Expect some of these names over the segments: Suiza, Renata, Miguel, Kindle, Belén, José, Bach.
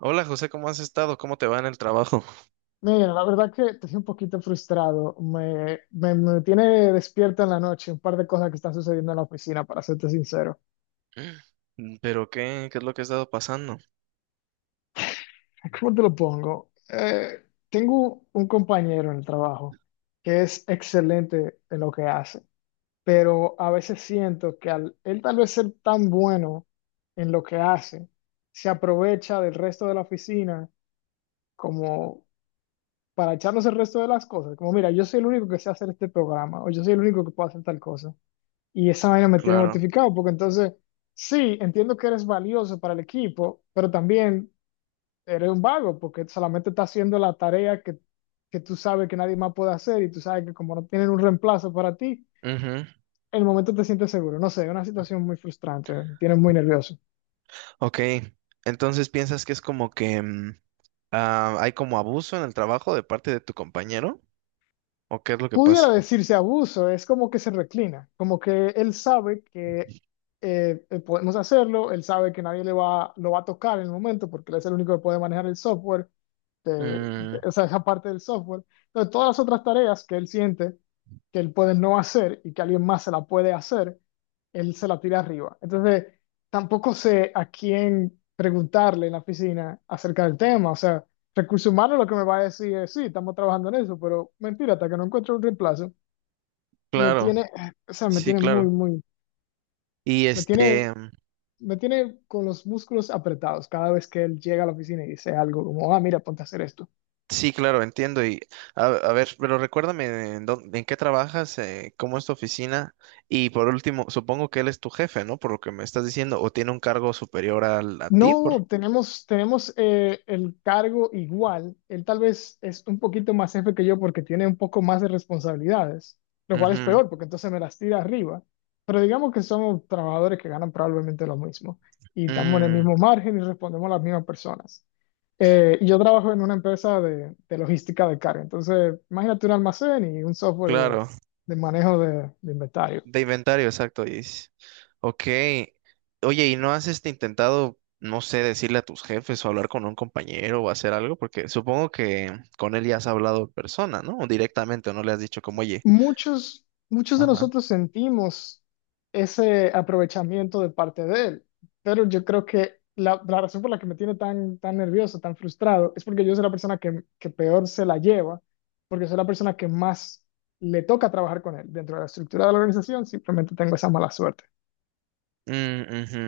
Hola José, ¿cómo has estado? ¿Cómo te va en el trabajo? Mira, la verdad que estoy un poquito frustrado. Me tiene despierto en la noche un par de cosas que están sucediendo en la oficina, para serte sincero. Mm, ¿pero qué? ¿Qué es lo que ha estado pasando? ¿Cómo te lo pongo? Tengo un compañero en el trabajo que es excelente en lo que hace, pero a veces siento que al él tal vez ser tan bueno en lo que hace, se aprovecha del resto de la oficina como para echarnos el resto de las cosas. Como, mira, yo soy el único que sé hacer este programa, o yo soy el único que puedo hacer tal cosa. Y esa vaina me tiene Claro. mortificado, porque entonces, sí, entiendo que eres valioso para el equipo, pero también eres un vago, porque solamente estás haciendo la tarea que tú sabes que nadie más puede hacer, y tú sabes que como no tienen un reemplazo para ti, Ujú. en el momento te sientes seguro. No sé, es una situación muy frustrante, me tiene muy nervioso. Ok, entonces piensas que es como que hay como abuso en el trabajo de parte de tu compañero, ¿o qué es lo que Pudiera pasa? decirse abuso, es como que se reclina, como que él sabe que podemos hacerlo, él sabe que nadie le va, lo va a tocar en el momento porque él es el único que puede manejar el software, Mm, o sea, esa parte del software. Entonces, todas las otras tareas que él siente que él puede no hacer y que alguien más se la puede hacer, él se la tira arriba. Entonces, tampoco sé a quién preguntarle en la oficina acerca del tema, o sea, Recursos humanos lo que me va a decir es, sí, estamos trabajando en eso, pero mentira, hasta que no encuentre un reemplazo, me claro, tiene, o sea, me sí, tiene muy, claro. muy, Y me tiene, me tiene con los músculos apretados cada vez que él llega a la oficina y dice algo como, ah, mira, ponte a hacer esto. sí, claro, entiendo. Y a ver, pero recuérdame en qué trabajas, cómo es tu oficina. Y por último, supongo que él es tu jefe, ¿no? Por lo que me estás diciendo, o tiene un cargo superior a ti, por... No, tenemos el cargo igual. Él tal vez es un poquito más jefe que yo porque tiene un poco más de responsabilidades, lo cual es Ujú. peor porque entonces me las tira arriba. Pero digamos que somos trabajadores que ganan probablemente lo mismo y estamos en el Mm, mismo margen y respondemos a las mismas personas. Y yo trabajo en una empresa de logística de carga. Entonces, imagínate un almacén y un software claro, de manejo de inventario. de inventario, exacto. Ok. Oye, ¿y no has intentado, no sé, decirle a tus jefes o hablar con un compañero o hacer algo? Porque supongo que con él ya has hablado en persona, ¿no? O directamente, o no le has dicho como, oye. Muchos, muchos de Ajá. nosotros sentimos ese aprovechamiento de parte de él, pero yo creo que la razón por la que me tiene tan, tan nervioso, tan frustrado, es porque yo soy la persona que peor se la lleva, porque soy la persona que más le toca trabajar con él dentro de la estructura de la organización, simplemente tengo esa mala suerte. Mm, ujú.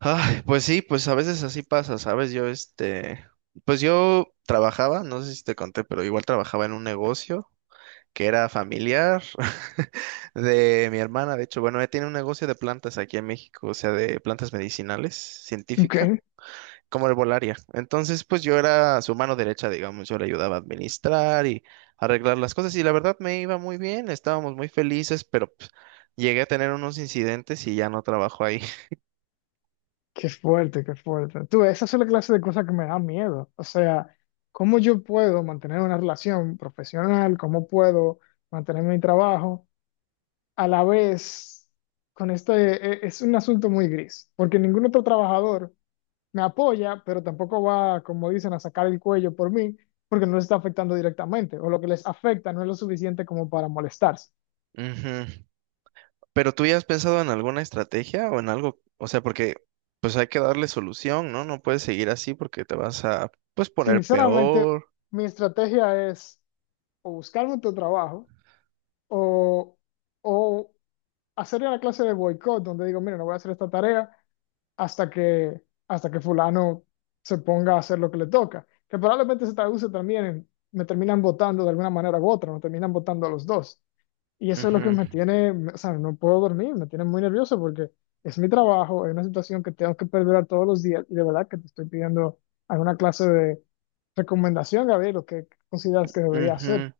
Ay, pues sí, pues a veces así pasa, ¿sabes? Pues yo trabajaba, no sé si te conté, pero igual trabajaba en un negocio que era familiar de mi hermana, de hecho, bueno, ella tiene un negocio de plantas aquí en México, o sea, de plantas medicinales, Ok, científica, como herbolaria. Entonces, pues yo era su mano derecha, digamos, yo le ayudaba a administrar y arreglar las cosas y la verdad me iba muy bien, estábamos muy felices, pero pues, llegué a tener unos incidentes y ya no trabajo ahí. qué fuerte, qué fuerte. Tú, esa es la clase de cosas que me da miedo. O sea, ¿cómo yo puedo mantener una relación profesional? ¿Cómo puedo mantener mi trabajo? A la vez, con esto es un asunto muy gris, porque ningún otro trabajador me apoya, pero tampoco va, como dicen, a sacar el cuello por mí, porque no les está afectando directamente, o lo que les afecta no es lo suficiente como para molestarse. Ujú. Pero tú ya has pensado en alguna estrategia o en algo, o sea, porque pues hay que darle solución, ¿no? No puedes seguir así porque te vas a pues poner Sinceramente, peor. mi estrategia es o buscarme otro trabajo o, o hacer una clase de boicot donde digo, mira, no voy a hacer esta tarea hasta que, hasta que fulano se ponga a hacer lo que le toca, que probablemente se traduce también en, me terminan votando de alguna manera u otra, me terminan votando a los dos. Y eso es lo que Ujú, me tiene, o sea, no puedo dormir, me tiene muy nervioso porque es mi trabajo, es una situación que tengo que perdurar todos los días y de verdad que te estoy pidiendo alguna clase de recomendación, Gabriel, lo que consideras que debería hacer. ujú.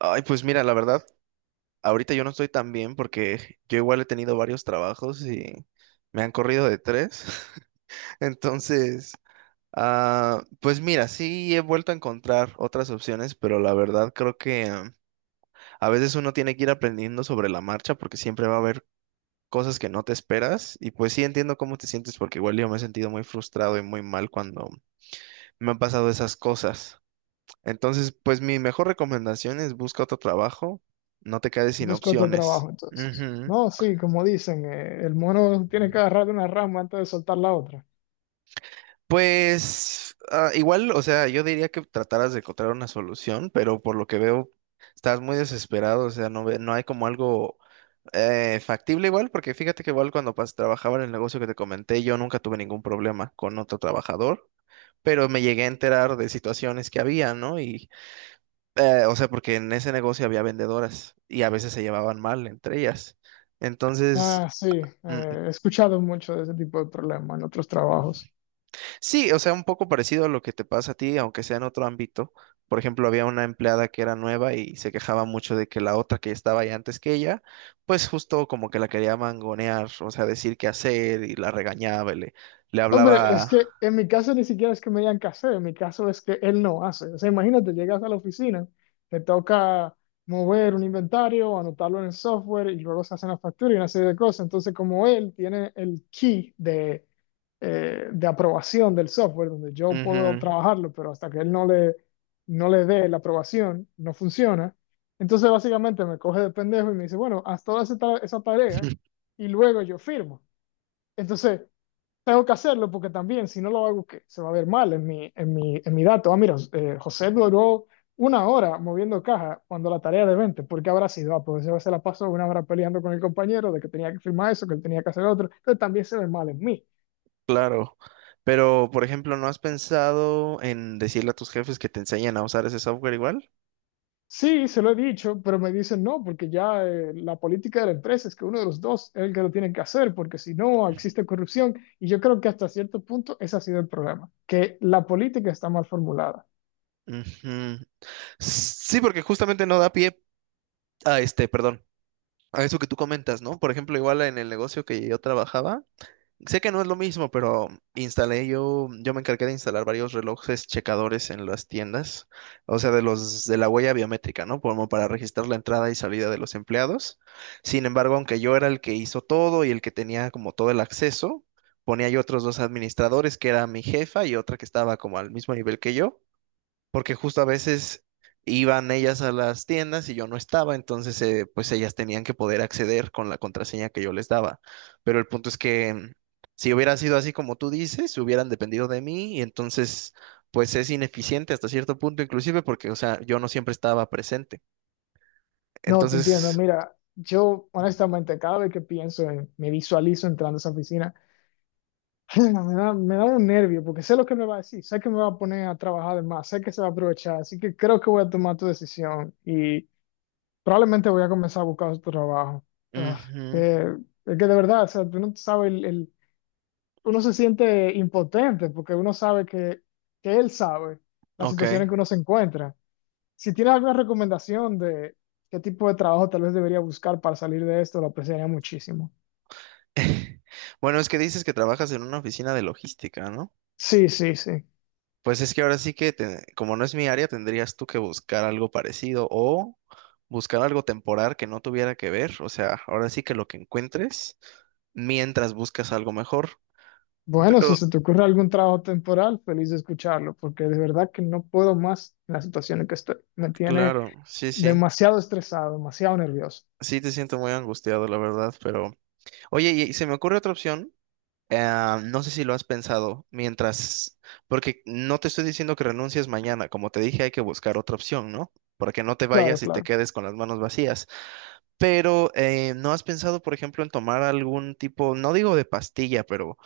Ay, pues mira, la verdad, ahorita yo no estoy tan bien porque yo igual he tenido varios trabajos y me han corrido de tres. Entonces, pues mira, sí he vuelto a encontrar otras opciones, pero la verdad creo que a veces uno tiene que ir aprendiendo sobre la marcha porque siempre va a haber cosas que no te esperas y pues sí entiendo cómo te sientes porque igual yo me he sentido muy frustrado y muy mal cuando me han pasado esas cosas. Entonces, pues mi mejor recomendación es busca otro trabajo, no te quedes sin Busco otro opciones. trabajo entonces. Ujú. No, sí, como dicen, el mono tiene que agarrar de una rama antes de soltar la otra. Pues igual, o sea, yo diría que trataras de encontrar una solución, pero por lo que veo, estás muy desesperado, o sea, no hay como algo factible igual, porque fíjate que igual trabajaba en el negocio que te comenté, yo nunca tuve ningún problema con otro trabajador. Pero me llegué a enterar de situaciones que había, ¿no? O sea, porque en ese negocio había vendedoras y a veces se llevaban mal entre ellas. Entonces, Ah, sí, mm, he escuchado mucho de ese tipo de problemas en otros trabajos. sí, o sea, un poco parecido a lo que te pasa a ti, aunque sea en otro ámbito. Por ejemplo, había una empleada que era nueva y se quejaba mucho de que la otra que estaba ahí antes que ella, pues justo como que la quería mangonear, o sea, decir qué hacer y la regañaba le Hombre, es hablaba... que en mi caso ni siquiera es que me digan qué hacer, en mi caso es que él no hace. O sea, imagínate, llegas a la oficina, te toca mover un inventario, anotarlo en el software y luego se hacen las facturas y una serie de cosas. Entonces, como él tiene el key de aprobación del software, donde yo puedo Ujú. trabajarlo, pero hasta que él no le, no le dé la aprobación, no funciona. Entonces, básicamente me coge de pendejo y me dice, bueno, haz toda esa tarea y luego yo firmo. Entonces tengo que hacerlo porque también, si no lo hago, ¿qué? Se va a ver mal en mi dato. Ah, mira, José duró una hora moviendo caja cuando la tarea de 20, ¿por qué habrá sido? Ah, pues yo se la pasó una hora peleando con el compañero de que tenía que firmar eso, que él tenía que hacer otro. Entonces también se ve mal en mí. Claro, pero por ejemplo, ¿no has pensado en decirle a tus jefes que te enseñen a usar ese software igual? Sí, se lo he dicho, pero me dicen no, porque ya la política de la empresa es que uno de los dos es el que lo tiene que hacer, porque si no existe corrupción. Y yo creo que hasta cierto punto ese ha sido el problema, que la política está mal formulada. Ujú. Sí, porque justamente no da pie a perdón, a eso que tú comentas, ¿no? Por ejemplo, igual en el negocio que yo trabajaba, sé que no es lo mismo, pero yo me encargué de instalar varios relojes checadores en las tiendas, o sea, de los de la huella biométrica, ¿no? Como para registrar la entrada y salida de los empleados. Sin embargo, aunque yo era el que hizo todo y el que tenía como todo el acceso, ponía yo otros dos administradores, que era mi jefa y otra que estaba como al mismo nivel que yo, porque justo a veces iban ellas a las tiendas y yo no estaba, entonces pues ellas tenían que poder acceder con la contraseña que yo les daba. Pero el punto es que mm, si hubiera sido así como tú dices, hubieran dependido de mí y entonces pues es ineficiente hasta cierto punto inclusive porque, o sea, yo no siempre estaba presente. No, te entiendo. Entonces, Mira, yo honestamente cada vez que me visualizo entrando a esa oficina, me da un nervio porque sé lo que me va a decir, sé que me va a poner a trabajar de más, sé que se va a aprovechar, así que creo que voy a tomar tu decisión y probablemente voy a comenzar a buscar otro trabajo. Ah, ujú, eh, es que de verdad, o sea, tú no sabes uno se siente impotente porque uno sabe que él sabe la situación en que ok. uno se encuentra. Si tienes alguna recomendación de qué tipo de trabajo tal vez debería buscar para salir de esto, lo apreciaría muchísimo. Bueno, es que dices que trabajas en una oficina de logística, ¿no? Sí, sí, sí. Pues es que ahora sí que, como no es mi área, tendrías tú que buscar algo parecido o buscar algo temporal que no tuviera que ver. O sea, ahora sí que lo que encuentres mientras buscas algo mejor. Bueno, Pero, si se te ocurre algún trabajo temporal, feliz de escucharlo, porque de verdad que no puedo más en la situación en que estoy. Me tiene claro, sí, sí. demasiado estresado, demasiado nervioso. Sí te siento muy angustiado, la verdad, pero... Oye, y se me ocurre otra opción. No sé si lo has pensado mientras... Porque no te estoy diciendo que renuncies mañana. Como te dije, hay que buscar otra opción, ¿no? Para que no te Claro, vayas y te claro. quedes con las manos vacías. Pero ¿no has pensado, por ejemplo, en tomar algún tipo, no digo de pastilla, pero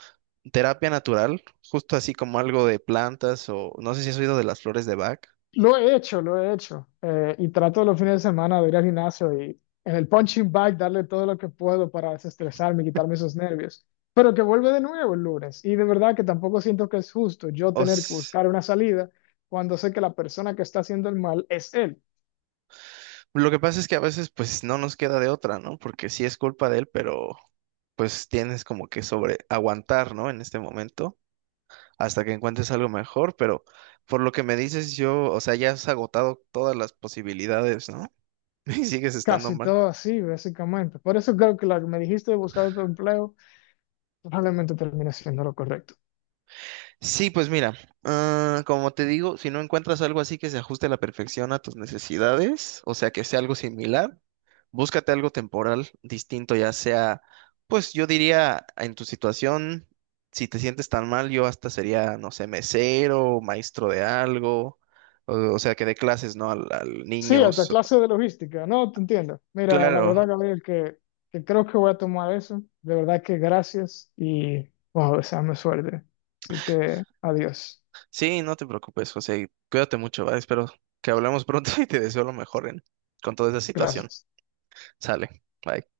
terapia natural, justo así como algo de plantas o no sé si has oído de las flores de Bach? Lo he hecho, lo he hecho. Y trato los fines de semana de ir al gimnasio y en el punching bag darle todo lo que puedo para desestresarme y quitarme esos nervios. Pero que vuelve de nuevo el lunes. Y de verdad que tampoco siento que es justo yo O tener que s- buscar una salida cuando sé que la persona que está haciendo el mal es él. lo que pasa es que a veces pues no nos queda de otra, ¿no? Porque sí es culpa de él, pero pues tienes como que sobre aguantar, ¿no? En este momento hasta que encuentres algo mejor, pero por lo que me dices yo, o sea, ya has agotado todas las posibilidades, ¿no? Y sigues estando Casi mal. todo así, básicamente. Por eso creo que lo que me dijiste de buscar otro empleo probablemente termine siendo lo correcto. Sí, pues mira, como te digo, si no encuentras algo así que se ajuste a la perfección a tus necesidades, o sea, que sea algo similar, búscate algo temporal distinto, ya sea, pues yo diría, en tu situación, si te sientes tan mal, yo hasta sería, no sé, mesero, maestro de algo, o sea, que dé clases, ¿no? Al Sí, hasta niños. clase de logística. No, te entiendo. Mira, la Claro, verdad, Gabriel, que creo que voy a tomar eso. De verdad que gracias y wow, deseame suerte. Así que adiós. sí, no te preocupes, José, y cuídate mucho, ¿vale? Espero que hablemos pronto y te deseo lo mejor en, con toda esa situación. Gracias. Sale, bye.